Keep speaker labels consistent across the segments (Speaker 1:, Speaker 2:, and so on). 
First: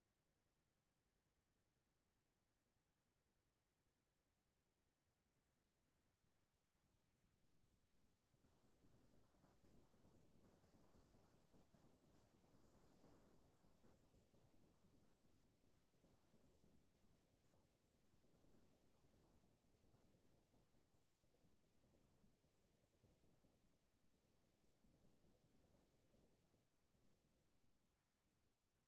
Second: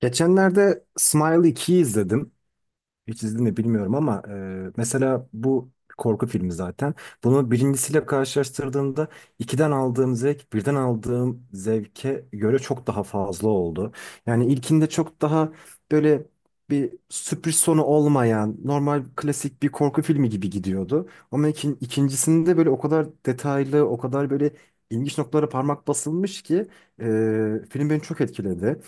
Speaker 1: Geçenlerde Smile 2'yi izledim. Hiç izledim mi bilmiyorum ama mesela bu korku filmi zaten. Bunu birincisiyle karşılaştırdığımda ikiden aldığım zevk birden aldığım zevke göre çok daha fazla oldu. Yani ilkinde çok daha böyle bir sürpriz sonu olmayan normal klasik bir korku filmi gibi gidiyordu. Ama ikincisinde böyle o kadar detaylı o kadar böyle ilginç noktalara parmak basılmış ki e, film beni çok etkiledi.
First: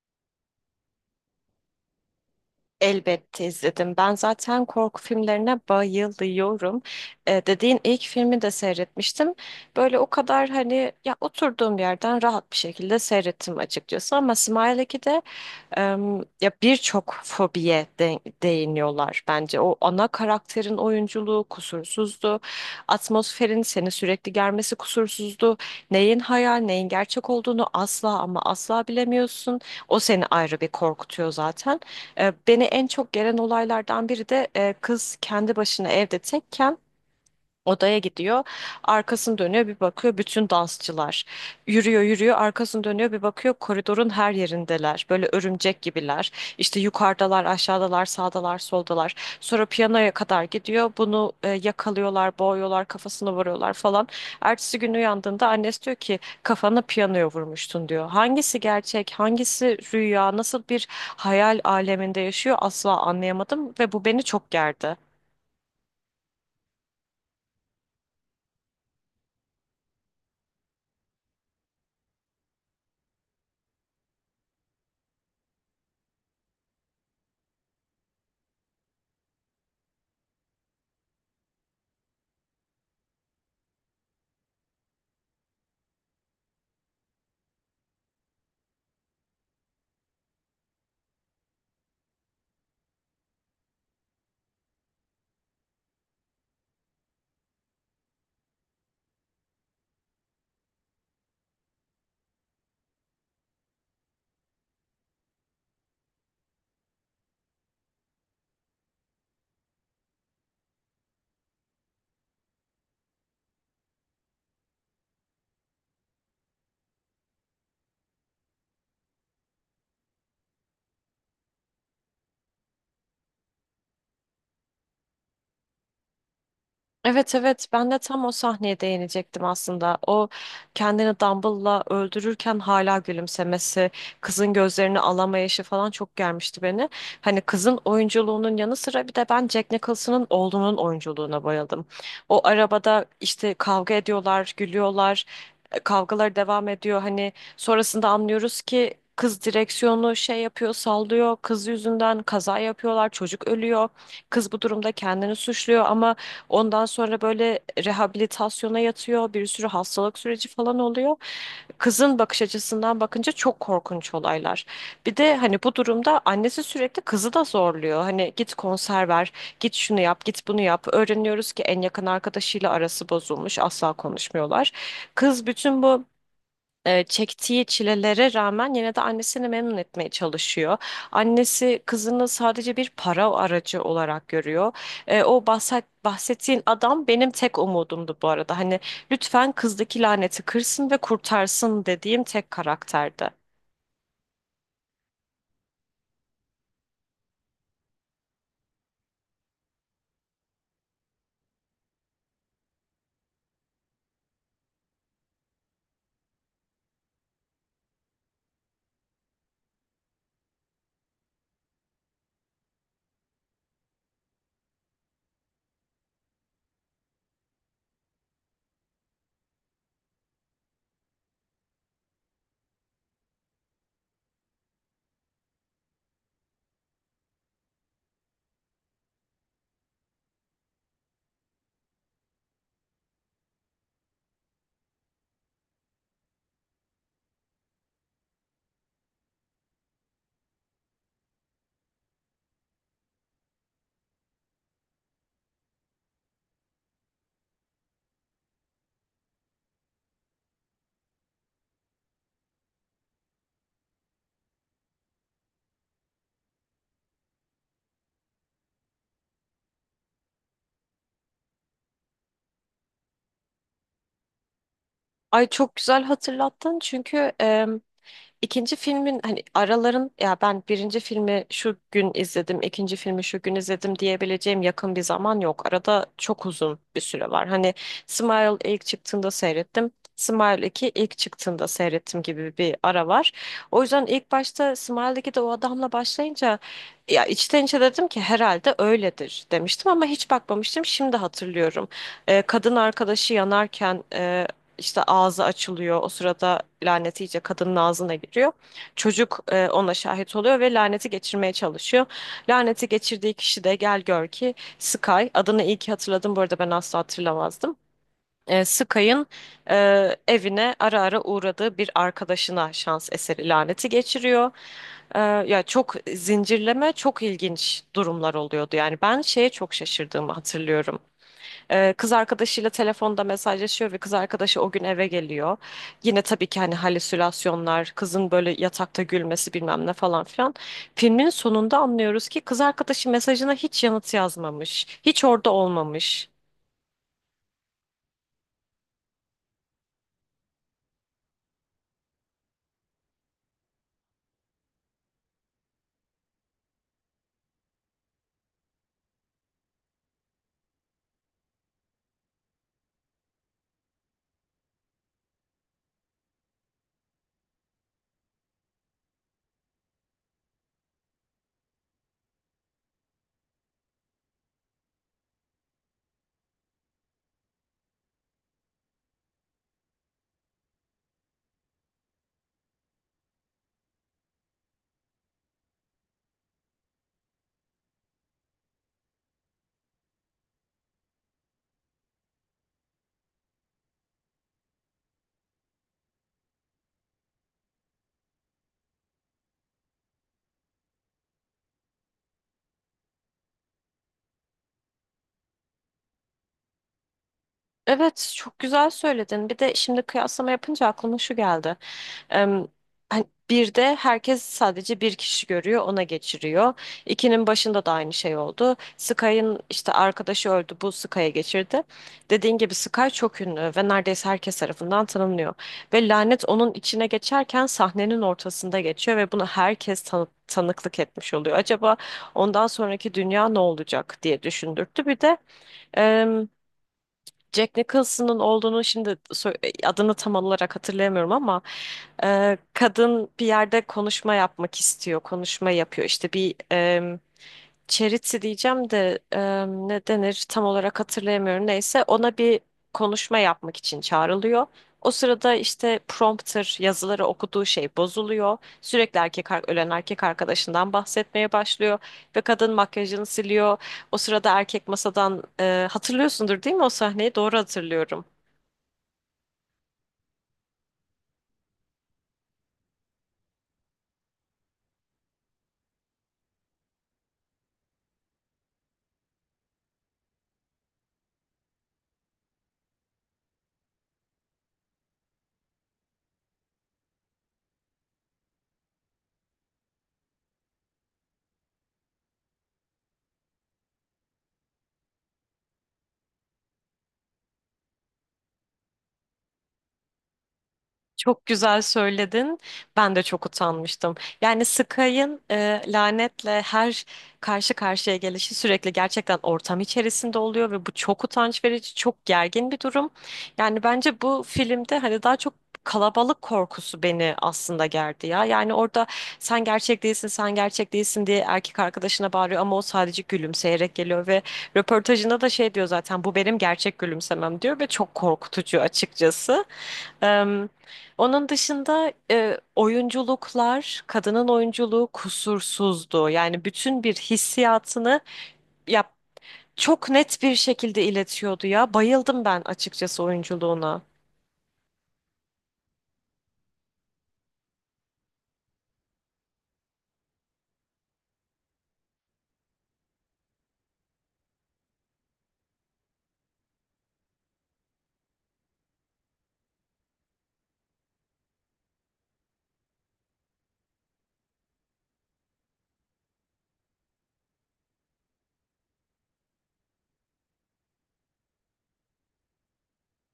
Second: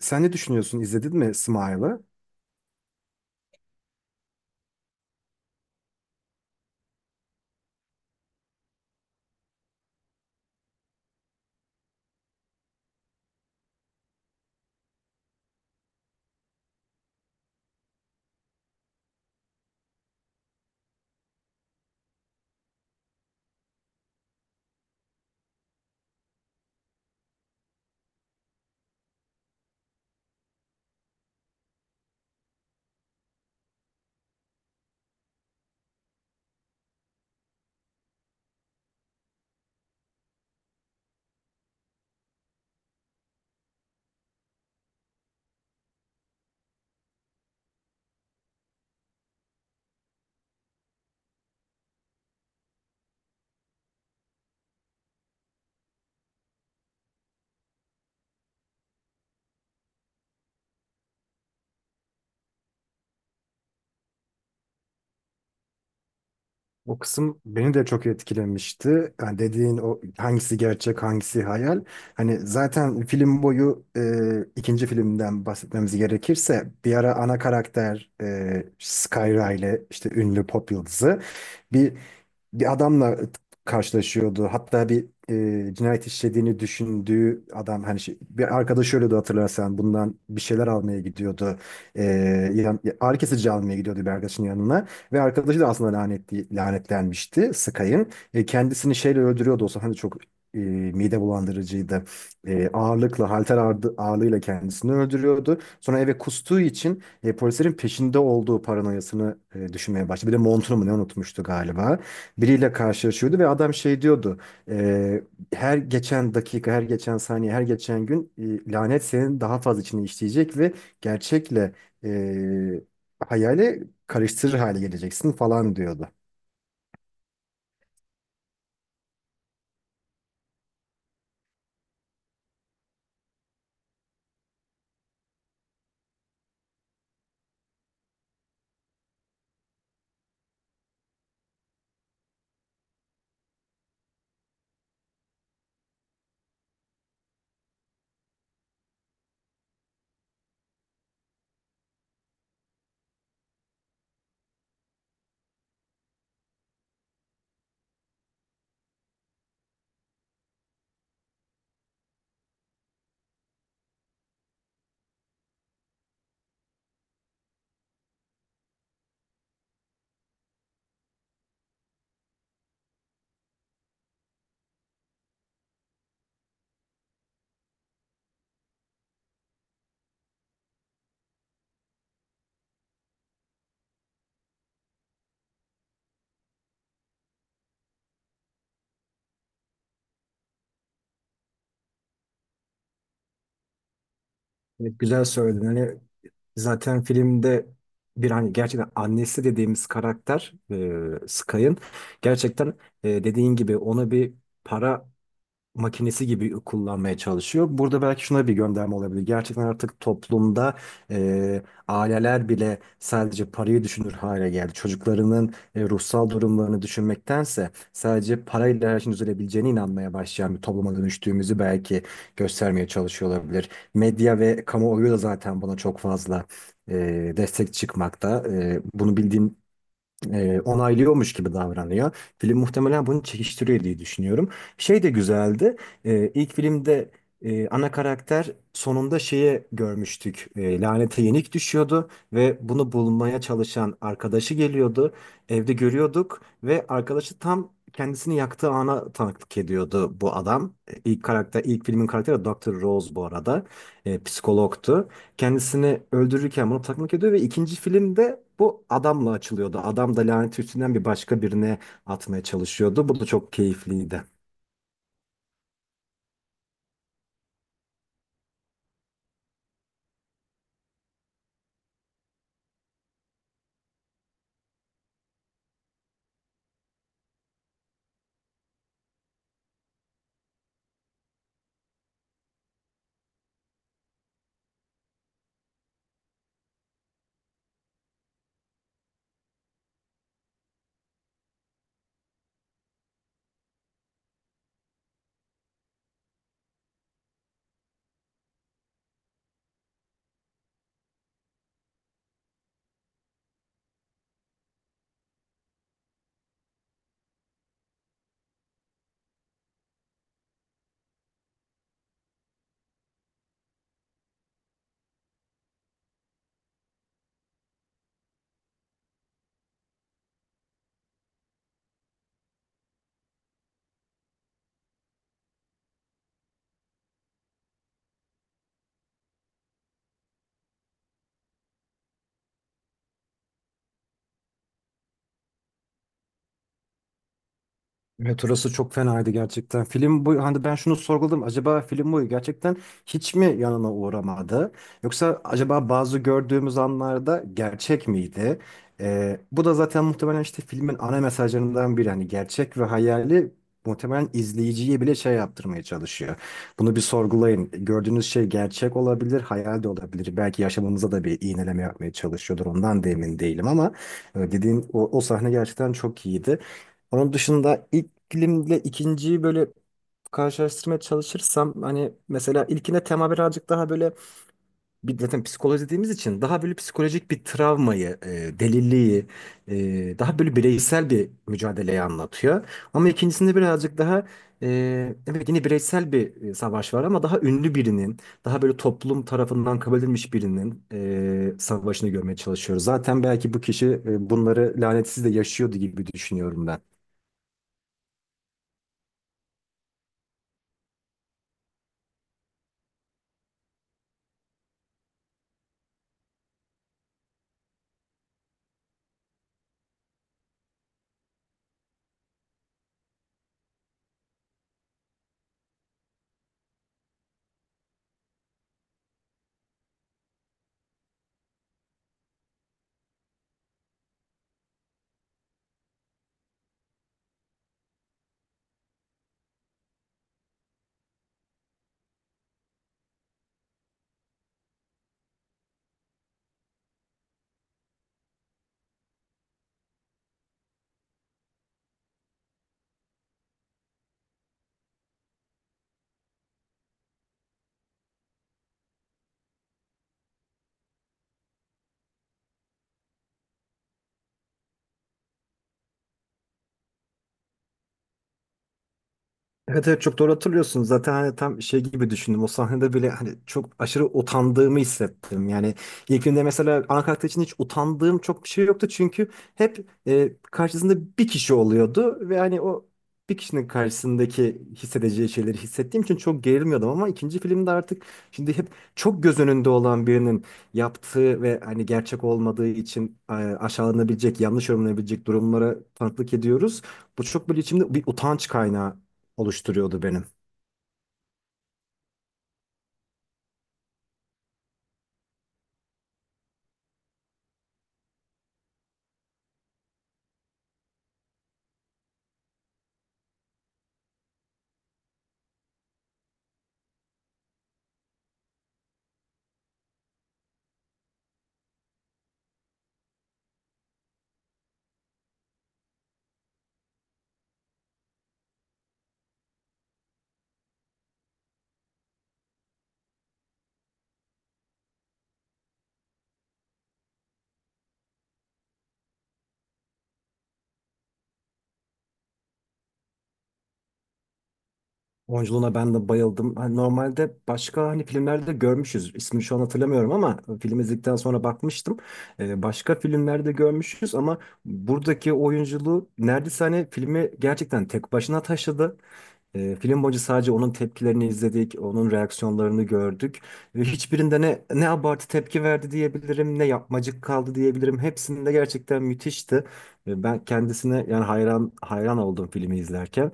Speaker 1: Sen ne düşünüyorsun? İzledin mi Smile'ı?
Speaker 2: Elbette izledim. Ben zaten korku filmlerine bayılıyorum. Dediğin ilk filmi de seyretmiştim. Böyle o kadar hani ya oturduğum yerden rahat bir şekilde seyrettim açıkçası. Ama Smile 2'de ya birçok değiniyorlar bence. O ana karakterin oyunculuğu kusursuzdu. Atmosferin seni sürekli germesi kusursuzdu. Neyin hayal, neyin gerçek olduğunu asla ama asla bilemiyorsun. O seni ayrı bir korkutuyor zaten. Beni en çok gelen olaylardan biri de kız kendi başına evde tekken odaya gidiyor. Arkasını dönüyor, bir bakıyor, bütün dansçılar. Yürüyor yürüyor, arkasını dönüyor, bir bakıyor, koridorun her yerindeler. Böyle örümcek gibiler. İşte yukarıdalar, aşağıdalar, sağdalar, soldalar. Sonra piyanoya kadar gidiyor. Bunu yakalıyorlar, boğuyorlar, kafasına vuruyorlar falan. Ertesi gün uyandığında annesi diyor ki kafana piyanoya vurmuştun diyor. Hangisi gerçek, hangisi rüya, nasıl bir hayal aleminde yaşıyor asla anlayamadım ve bu beni çok gerdi.
Speaker 1: O kısım beni de çok etkilemişti. Yani dediğin o hangisi gerçek, hangisi hayal. Hani zaten film boyu ikinci filmden bahsetmemiz gerekirse bir ara ana karakter Skyra ile işte ünlü pop yıldızı bir bir adamla karşılaşıyordu. Hatta bir cinayet işlediğini düşündüğü adam hani bir arkadaşı ölüyordu hatırlarsan bundan bir şeyler almaya gidiyordu. E, ağrı kesici almaya gidiyordu bir arkadaşının yanına. Ve arkadaşı da aslında lanetli, lanetlenmişti Sky'ın. Kendisini şeyle öldürüyordu olsa hani çok mide bulandırıcıydı. Ağırlıkla, halter ağırlığıyla kendisini öldürüyordu. Sonra eve kustuğu için polislerin peşinde olduğu paranoyasını düşünmeye başladı. Bir de montunu mu ne unutmuştu galiba. Biriyle karşılaşıyordu ve adam şey diyordu. E, her geçen dakika, her geçen saniye, her geçen gün lanet senin daha fazla içine işleyecek ve gerçekle e, hayale karıştırır hale geleceksin falan diyordu.
Speaker 2: Evet evet, ben de tam o sahneye değinecektim aslında. O kendini Dumble'la öldürürken hala gülümsemesi, kızın gözlerini alamayışı falan çok gelmişti beni. Hani kızın oyunculuğunun yanı sıra bir de ben Jack Nicholson'ın oğlunun oyunculuğuna bayıldım. O arabada işte kavga ediyorlar, gülüyorlar, kavgalar devam ediyor. Hani sonrasında anlıyoruz ki kız direksiyonu şey yapıyor, sallıyor. Kız yüzünden kaza yapıyorlar, çocuk ölüyor. Kız bu durumda kendini suçluyor ama ondan sonra böyle rehabilitasyona yatıyor, bir sürü hastalık süreci falan oluyor. Kızın bakış açısından bakınca çok korkunç olaylar. Bir de hani bu durumda annesi sürekli kızı da zorluyor. Hani git konser ver, git şunu yap, git bunu yap. Öğreniyoruz ki en yakın arkadaşıyla arası bozulmuş, asla konuşmuyorlar. Kız bütün bu çektiği çilelere rağmen yine de annesini memnun etmeye çalışıyor. Annesi kızını sadece bir para aracı olarak görüyor. Bahsettiğin adam benim tek umudumdu bu arada. Hani lütfen kızdaki laneti kırsın ve kurtarsın dediğim tek karakterdi.
Speaker 1: Evet, güzel söyledin. Hani zaten filmde bir hani gerçekten annesi dediğimiz karakter Sky'ın gerçekten dediğin gibi ona bir para makinesi gibi kullanmaya çalışıyor. Burada belki şuna bir gönderme olabilir. Gerçekten artık toplumda e, aileler bile sadece parayı düşünür hale geldi. Çocuklarının ruhsal durumlarını düşünmektense sadece parayla her şeyin düzelebileceğine inanmaya başlayan bir topluma dönüştüğümüzü belki göstermeye çalışıyor olabilir. Medya ve kamuoyu da zaten buna çok fazla destek çıkmakta. Bunu bildiğim onaylıyormuş gibi davranıyor. Film muhtemelen bunu çekiştiriyor diye düşünüyorum. Şey de güzeldi. E, ilk filmde ana karakter sonunda şeye görmüştük. Lanete yenik düşüyordu ve bunu bulmaya çalışan arkadaşı geliyordu. Evde görüyorduk ve arkadaşı tam kendisini yaktığı ana tanıklık ediyordu bu adam. İlk karakter, ilk filmin karakteri Dr. Rose bu arada. Psikologtu kendisini öldürürken bunu takmak ediyor ve ikinci filmde bu adamla açılıyordu. Adam da lanet üstünden bir başka birine atmaya çalışıyordu. Bu da çok keyifliydi.
Speaker 2: Ay, çok güzel hatırlattın çünkü İkinci filmin hani araların ya ben birinci filmi şu gün izledim, ikinci filmi şu gün izledim diyebileceğim yakın bir zaman yok. Arada çok uzun bir süre var. Hani Smile ilk çıktığında seyrettim. Smile 2 ilk çıktığında seyrettim gibi bir ara var. O yüzden ilk başta Smile'deki de o adamla başlayınca ya içten içe dedim ki herhalde öyledir demiştim ama hiç bakmamıştım. Şimdi hatırlıyorum. Kadın arkadaşı yanarken işte ağzı açılıyor. O sırada lanet iyice kadının ağzına giriyor. Çocuk ona şahit oluyor ve laneti geçirmeye çalışıyor. Laneti geçirdiği kişi de gel gör ki Sky. Adını iyi ki hatırladım bu arada, ben asla hatırlamazdım. Sky'ın e, evine ara ara uğradığı bir arkadaşına şans eseri laneti geçiriyor. Ya çok zincirleme, çok ilginç durumlar oluyordu. Yani ben şeye çok şaşırdığımı hatırlıyorum. Kız arkadaşıyla telefonda mesajlaşıyor ve kız arkadaşı o gün eve geliyor. Yine tabii ki hani halüsinasyonlar, kızın böyle yatakta gülmesi bilmem ne falan filan. Filmin sonunda anlıyoruz ki kız arkadaşı mesajına hiç yanıt yazmamış. Hiç orada olmamış.
Speaker 1: Evet orası çok fenaydı gerçekten. Film bu hani ben şunu sorguladım. Acaba film boyu gerçekten hiç mi yanına uğramadı? Yoksa acaba bazı gördüğümüz anlarda gerçek miydi? Bu da zaten muhtemelen işte filmin ana mesajlarından biri. Hani gerçek ve hayali muhtemelen izleyiciye bile şey yaptırmaya çalışıyor. Bunu bir sorgulayın. Gördüğünüz şey gerçek olabilir, hayal de olabilir. Belki yaşamımıza da bir iğneleme yapmaya çalışıyordur. Ondan da emin değilim ama dediğin o sahne gerçekten çok iyiydi. Onun dışında ilk filmle ikinciyi böyle karşılaştırmaya çalışırsam hani mesela ilkine tema birazcık daha böyle bir zaten psikoloji dediğimiz için daha böyle psikolojik bir travmayı, deliliği, daha böyle bireysel bir mücadeleyi anlatıyor. Ama ikincisinde birazcık daha evet yine bireysel bir savaş var ama daha ünlü birinin, daha böyle toplum tarafından kabul edilmiş birinin savaşını görmeye çalışıyoruz. Zaten belki bu kişi bunları lanetsiz de yaşıyordu gibi düşünüyorum ben.
Speaker 2: Evet, çok güzel söyledin. Bir de şimdi kıyaslama yapınca aklıma şu geldi. Em, hani bir de herkes sadece bir kişi görüyor, ona geçiriyor. İkinin başında da aynı şey oldu. Sky'ın işte arkadaşı öldü, bu Sky'a geçirdi. Dediğin gibi Sky çok ünlü ve neredeyse herkes tarafından tanınıyor. Ve lanet onun içine geçerken sahnenin ortasında geçiyor ve bunu herkes tanıklık etmiş oluyor. Acaba ondan sonraki dünya ne olacak diye düşündürttü. Bir de Jack Nicholson'ın olduğunu şimdi adını tam olarak hatırlayamıyorum ama kadın bir yerde konuşma yapmak istiyor, konuşma yapıyor. İşte bir charity diyeceğim de ne denir tam olarak hatırlayamıyorum. Neyse ona bir konuşma yapmak için çağrılıyor. O sırada işte prompter yazıları okuduğu şey bozuluyor. Sürekli ölen erkek arkadaşından bahsetmeye başlıyor ve kadın makyajını siliyor. O sırada erkek masadan hatırlıyorsundur değil mi o sahneyi? Doğru hatırlıyorum.
Speaker 1: Evet evet çok doğru hatırlıyorsun. Zaten hani tam şey gibi düşündüm. O sahnede bile hani çok aşırı utandığımı hissettim. Yani ilk filmde mesela ana karakter için hiç utandığım çok bir şey yoktu. Çünkü hep karşısında bir kişi oluyordu. Ve hani o bir kişinin karşısındaki hissedeceği şeyleri hissettiğim için çok gerilmiyordum. Ama ikinci filmde artık şimdi hep çok göz önünde olan birinin yaptığı ve hani gerçek olmadığı için aşağılanabilecek, yanlış yorumlanabilecek durumlara tanıklık ediyoruz. Bu çok böyle içimde bir utanç kaynağı oluşturuyordu benim.
Speaker 2: Çok güzel söyledin. Ben de çok utanmıştım. Yani Sky'ın lanetle her karşı karşıya gelişi sürekli gerçekten ortam içerisinde oluyor ve bu çok utanç verici, çok gergin bir durum. Yani bence bu filmde hani daha çok kalabalık korkusu beni aslında gerdi ya. Yani orada sen gerçek değilsin, sen gerçek değilsin diye erkek arkadaşına bağırıyor ama o sadece gülümseyerek geliyor ve röportajında da şey diyor zaten, bu benim gerçek gülümsemem diyor ve çok korkutucu açıkçası. Em, onun dışında oyunculuklar, kadının oyunculuğu kusursuzdu. Yani bütün bir hissiyatını ya çok net bir şekilde iletiyordu ya. Bayıldım ben açıkçası oyunculuğuna.
Speaker 1: Oyunculuğuna ben de bayıldım. Hani normalde başka hani filmlerde görmüşüz. İsmini şu an hatırlamıyorum ama film izledikten sonra bakmıştım. Başka filmlerde görmüşüz ama buradaki oyunculuğu neredeyse hani filmi gerçekten tek başına taşıdı. Film boyunca sadece onun tepkilerini izledik, onun reaksiyonlarını gördük ve hiçbirinde ne abartı tepki verdi diyebilirim, ne yapmacık kaldı diyebilirim. Hepsinde gerçekten müthişti. Ben kendisine yani hayran hayran oldum filmi izlerken.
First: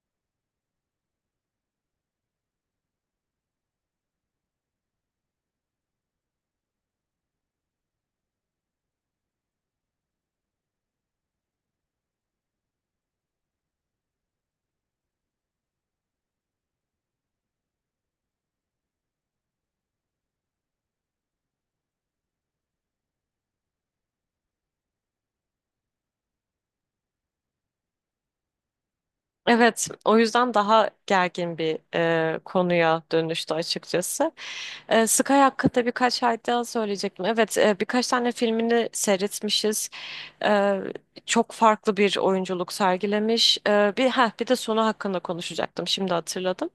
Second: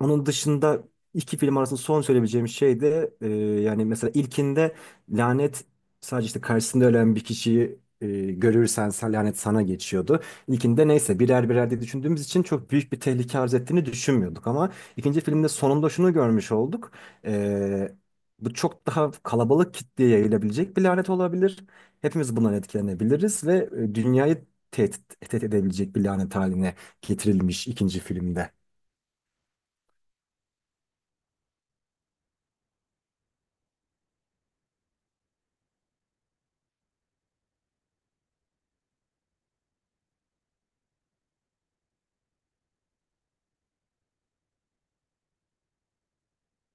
Speaker 1: Onun dışında iki film arasında son söyleyebileceğim şey de yani mesela ilkinde lanet sadece işte karşısında ölen bir kişiyi görürsen lanet sana geçiyordu. İlkinde neyse birer birer diye düşündüğümüz için çok büyük bir tehlike arz ettiğini düşünmüyorduk ama ikinci filmde sonunda şunu görmüş olduk. E, bu çok daha kalabalık kitleye yayılabilecek bir lanet olabilir. Hepimiz bundan etkilenebiliriz ve dünyayı tehdit edebilecek bir lanet haline getirilmiş ikinci filmde.
Speaker 2: Evet, o yüzden daha gergin bir konuya dönüştü açıkçası. Sky hakkında birkaç ay daha söyleyecektim. Evet, birkaç tane filmini seyretmişiz. E, Çok farklı bir oyunculuk sergilemiş. Bir de sonu hakkında konuşacaktım. Şimdi hatırladım.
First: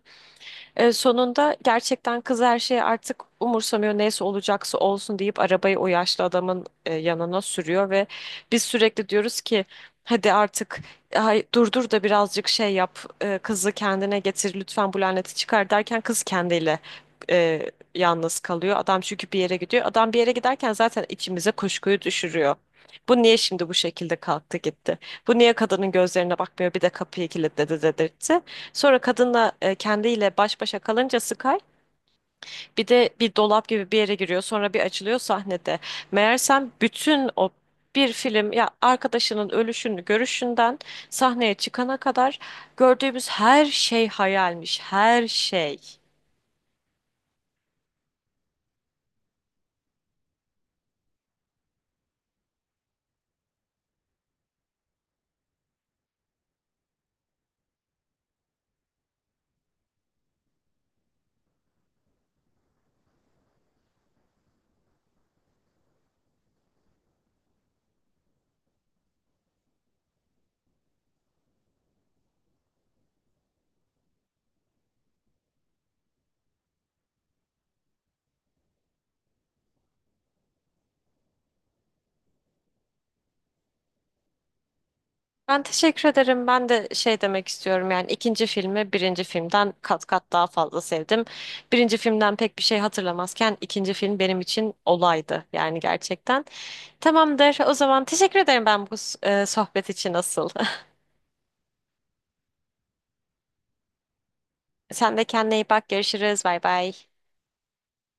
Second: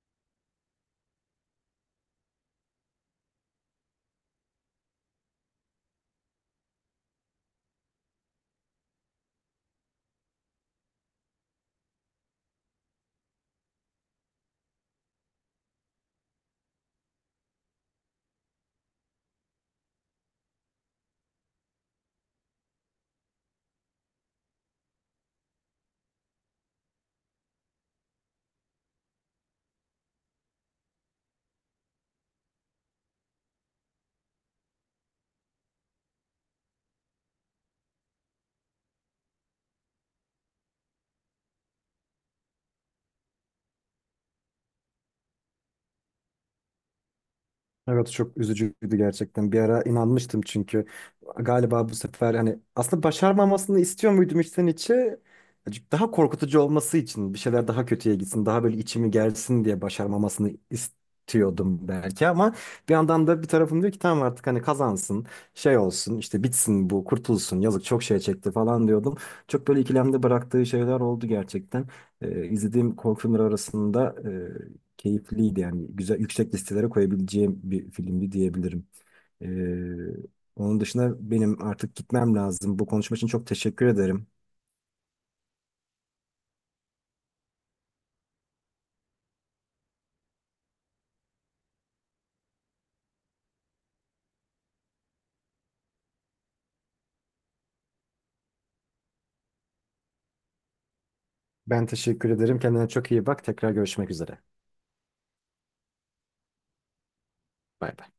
Speaker 2: Sonunda gerçekten kız her şeyi artık umursamıyor, neyse olacaksa olsun deyip arabayı o yaşlı adamın yanına sürüyor ve biz sürekli diyoruz ki hadi artık ay, durdur da birazcık şey yap, kızı kendine getir lütfen bu laneti çıkar derken kız kendiyle e, yalnız kalıyor. Adam çünkü bir yere gidiyor. Adam bir yere giderken zaten içimize kuşkuyu düşürüyor. Bu niye şimdi bu şekilde kalktı gitti? Bu niye kadının gözlerine bakmıyor, bir de kapıyı kilitledi dedirtti. Sonra kadınla kendiyle baş başa kalınca Sky bir de bir dolap gibi bir yere giriyor. Sonra bir açılıyor sahnede. Meğersem bütün o bir film ya arkadaşının ölüşünü görüşünden sahneye çıkana kadar gördüğümüz her şey hayalmiş. Her şey.
Speaker 1: Evet çok üzücüydü gerçekten. Bir ara inanmıştım çünkü galiba bu sefer hani aslında başarmamasını istiyor muydum içten içe? Daha korkutucu olması için bir şeyler daha kötüye gitsin, daha böyle içimi gelsin diye başarmamasını istiyordum belki ama bir yandan da bir tarafım diyor ki tamam artık hani kazansın, şey olsun, işte bitsin bu, kurtulsun. Yazık çok şey çekti falan diyordum. Çok böyle ikilemde bıraktığı şeyler oldu gerçekten. İzlediğim korku filmleri arasında keyifliydi yani güzel yüksek listelere koyabileceğim bir filmdi diyebilirim. Ee, onun dışında benim artık gitmem lazım. Bu konuşma için çok teşekkür ederim.
Speaker 2: Ben teşekkür ederim. Ben de şey demek istiyorum, yani ikinci filmi birinci filmden kat kat daha fazla sevdim. Birinci filmden pek bir şey hatırlamazken ikinci film benim için olaydı yani gerçekten. Tamamdır. O zaman teşekkür ederim ben bu sohbet için asıl.
Speaker 1: Ben teşekkür ederim. Kendine çok iyi bak. Tekrar görüşmek üzere.
Speaker 2: Sen de kendine iyi bak. Görüşürüz. Bay bay.
Speaker 1: Bay bay.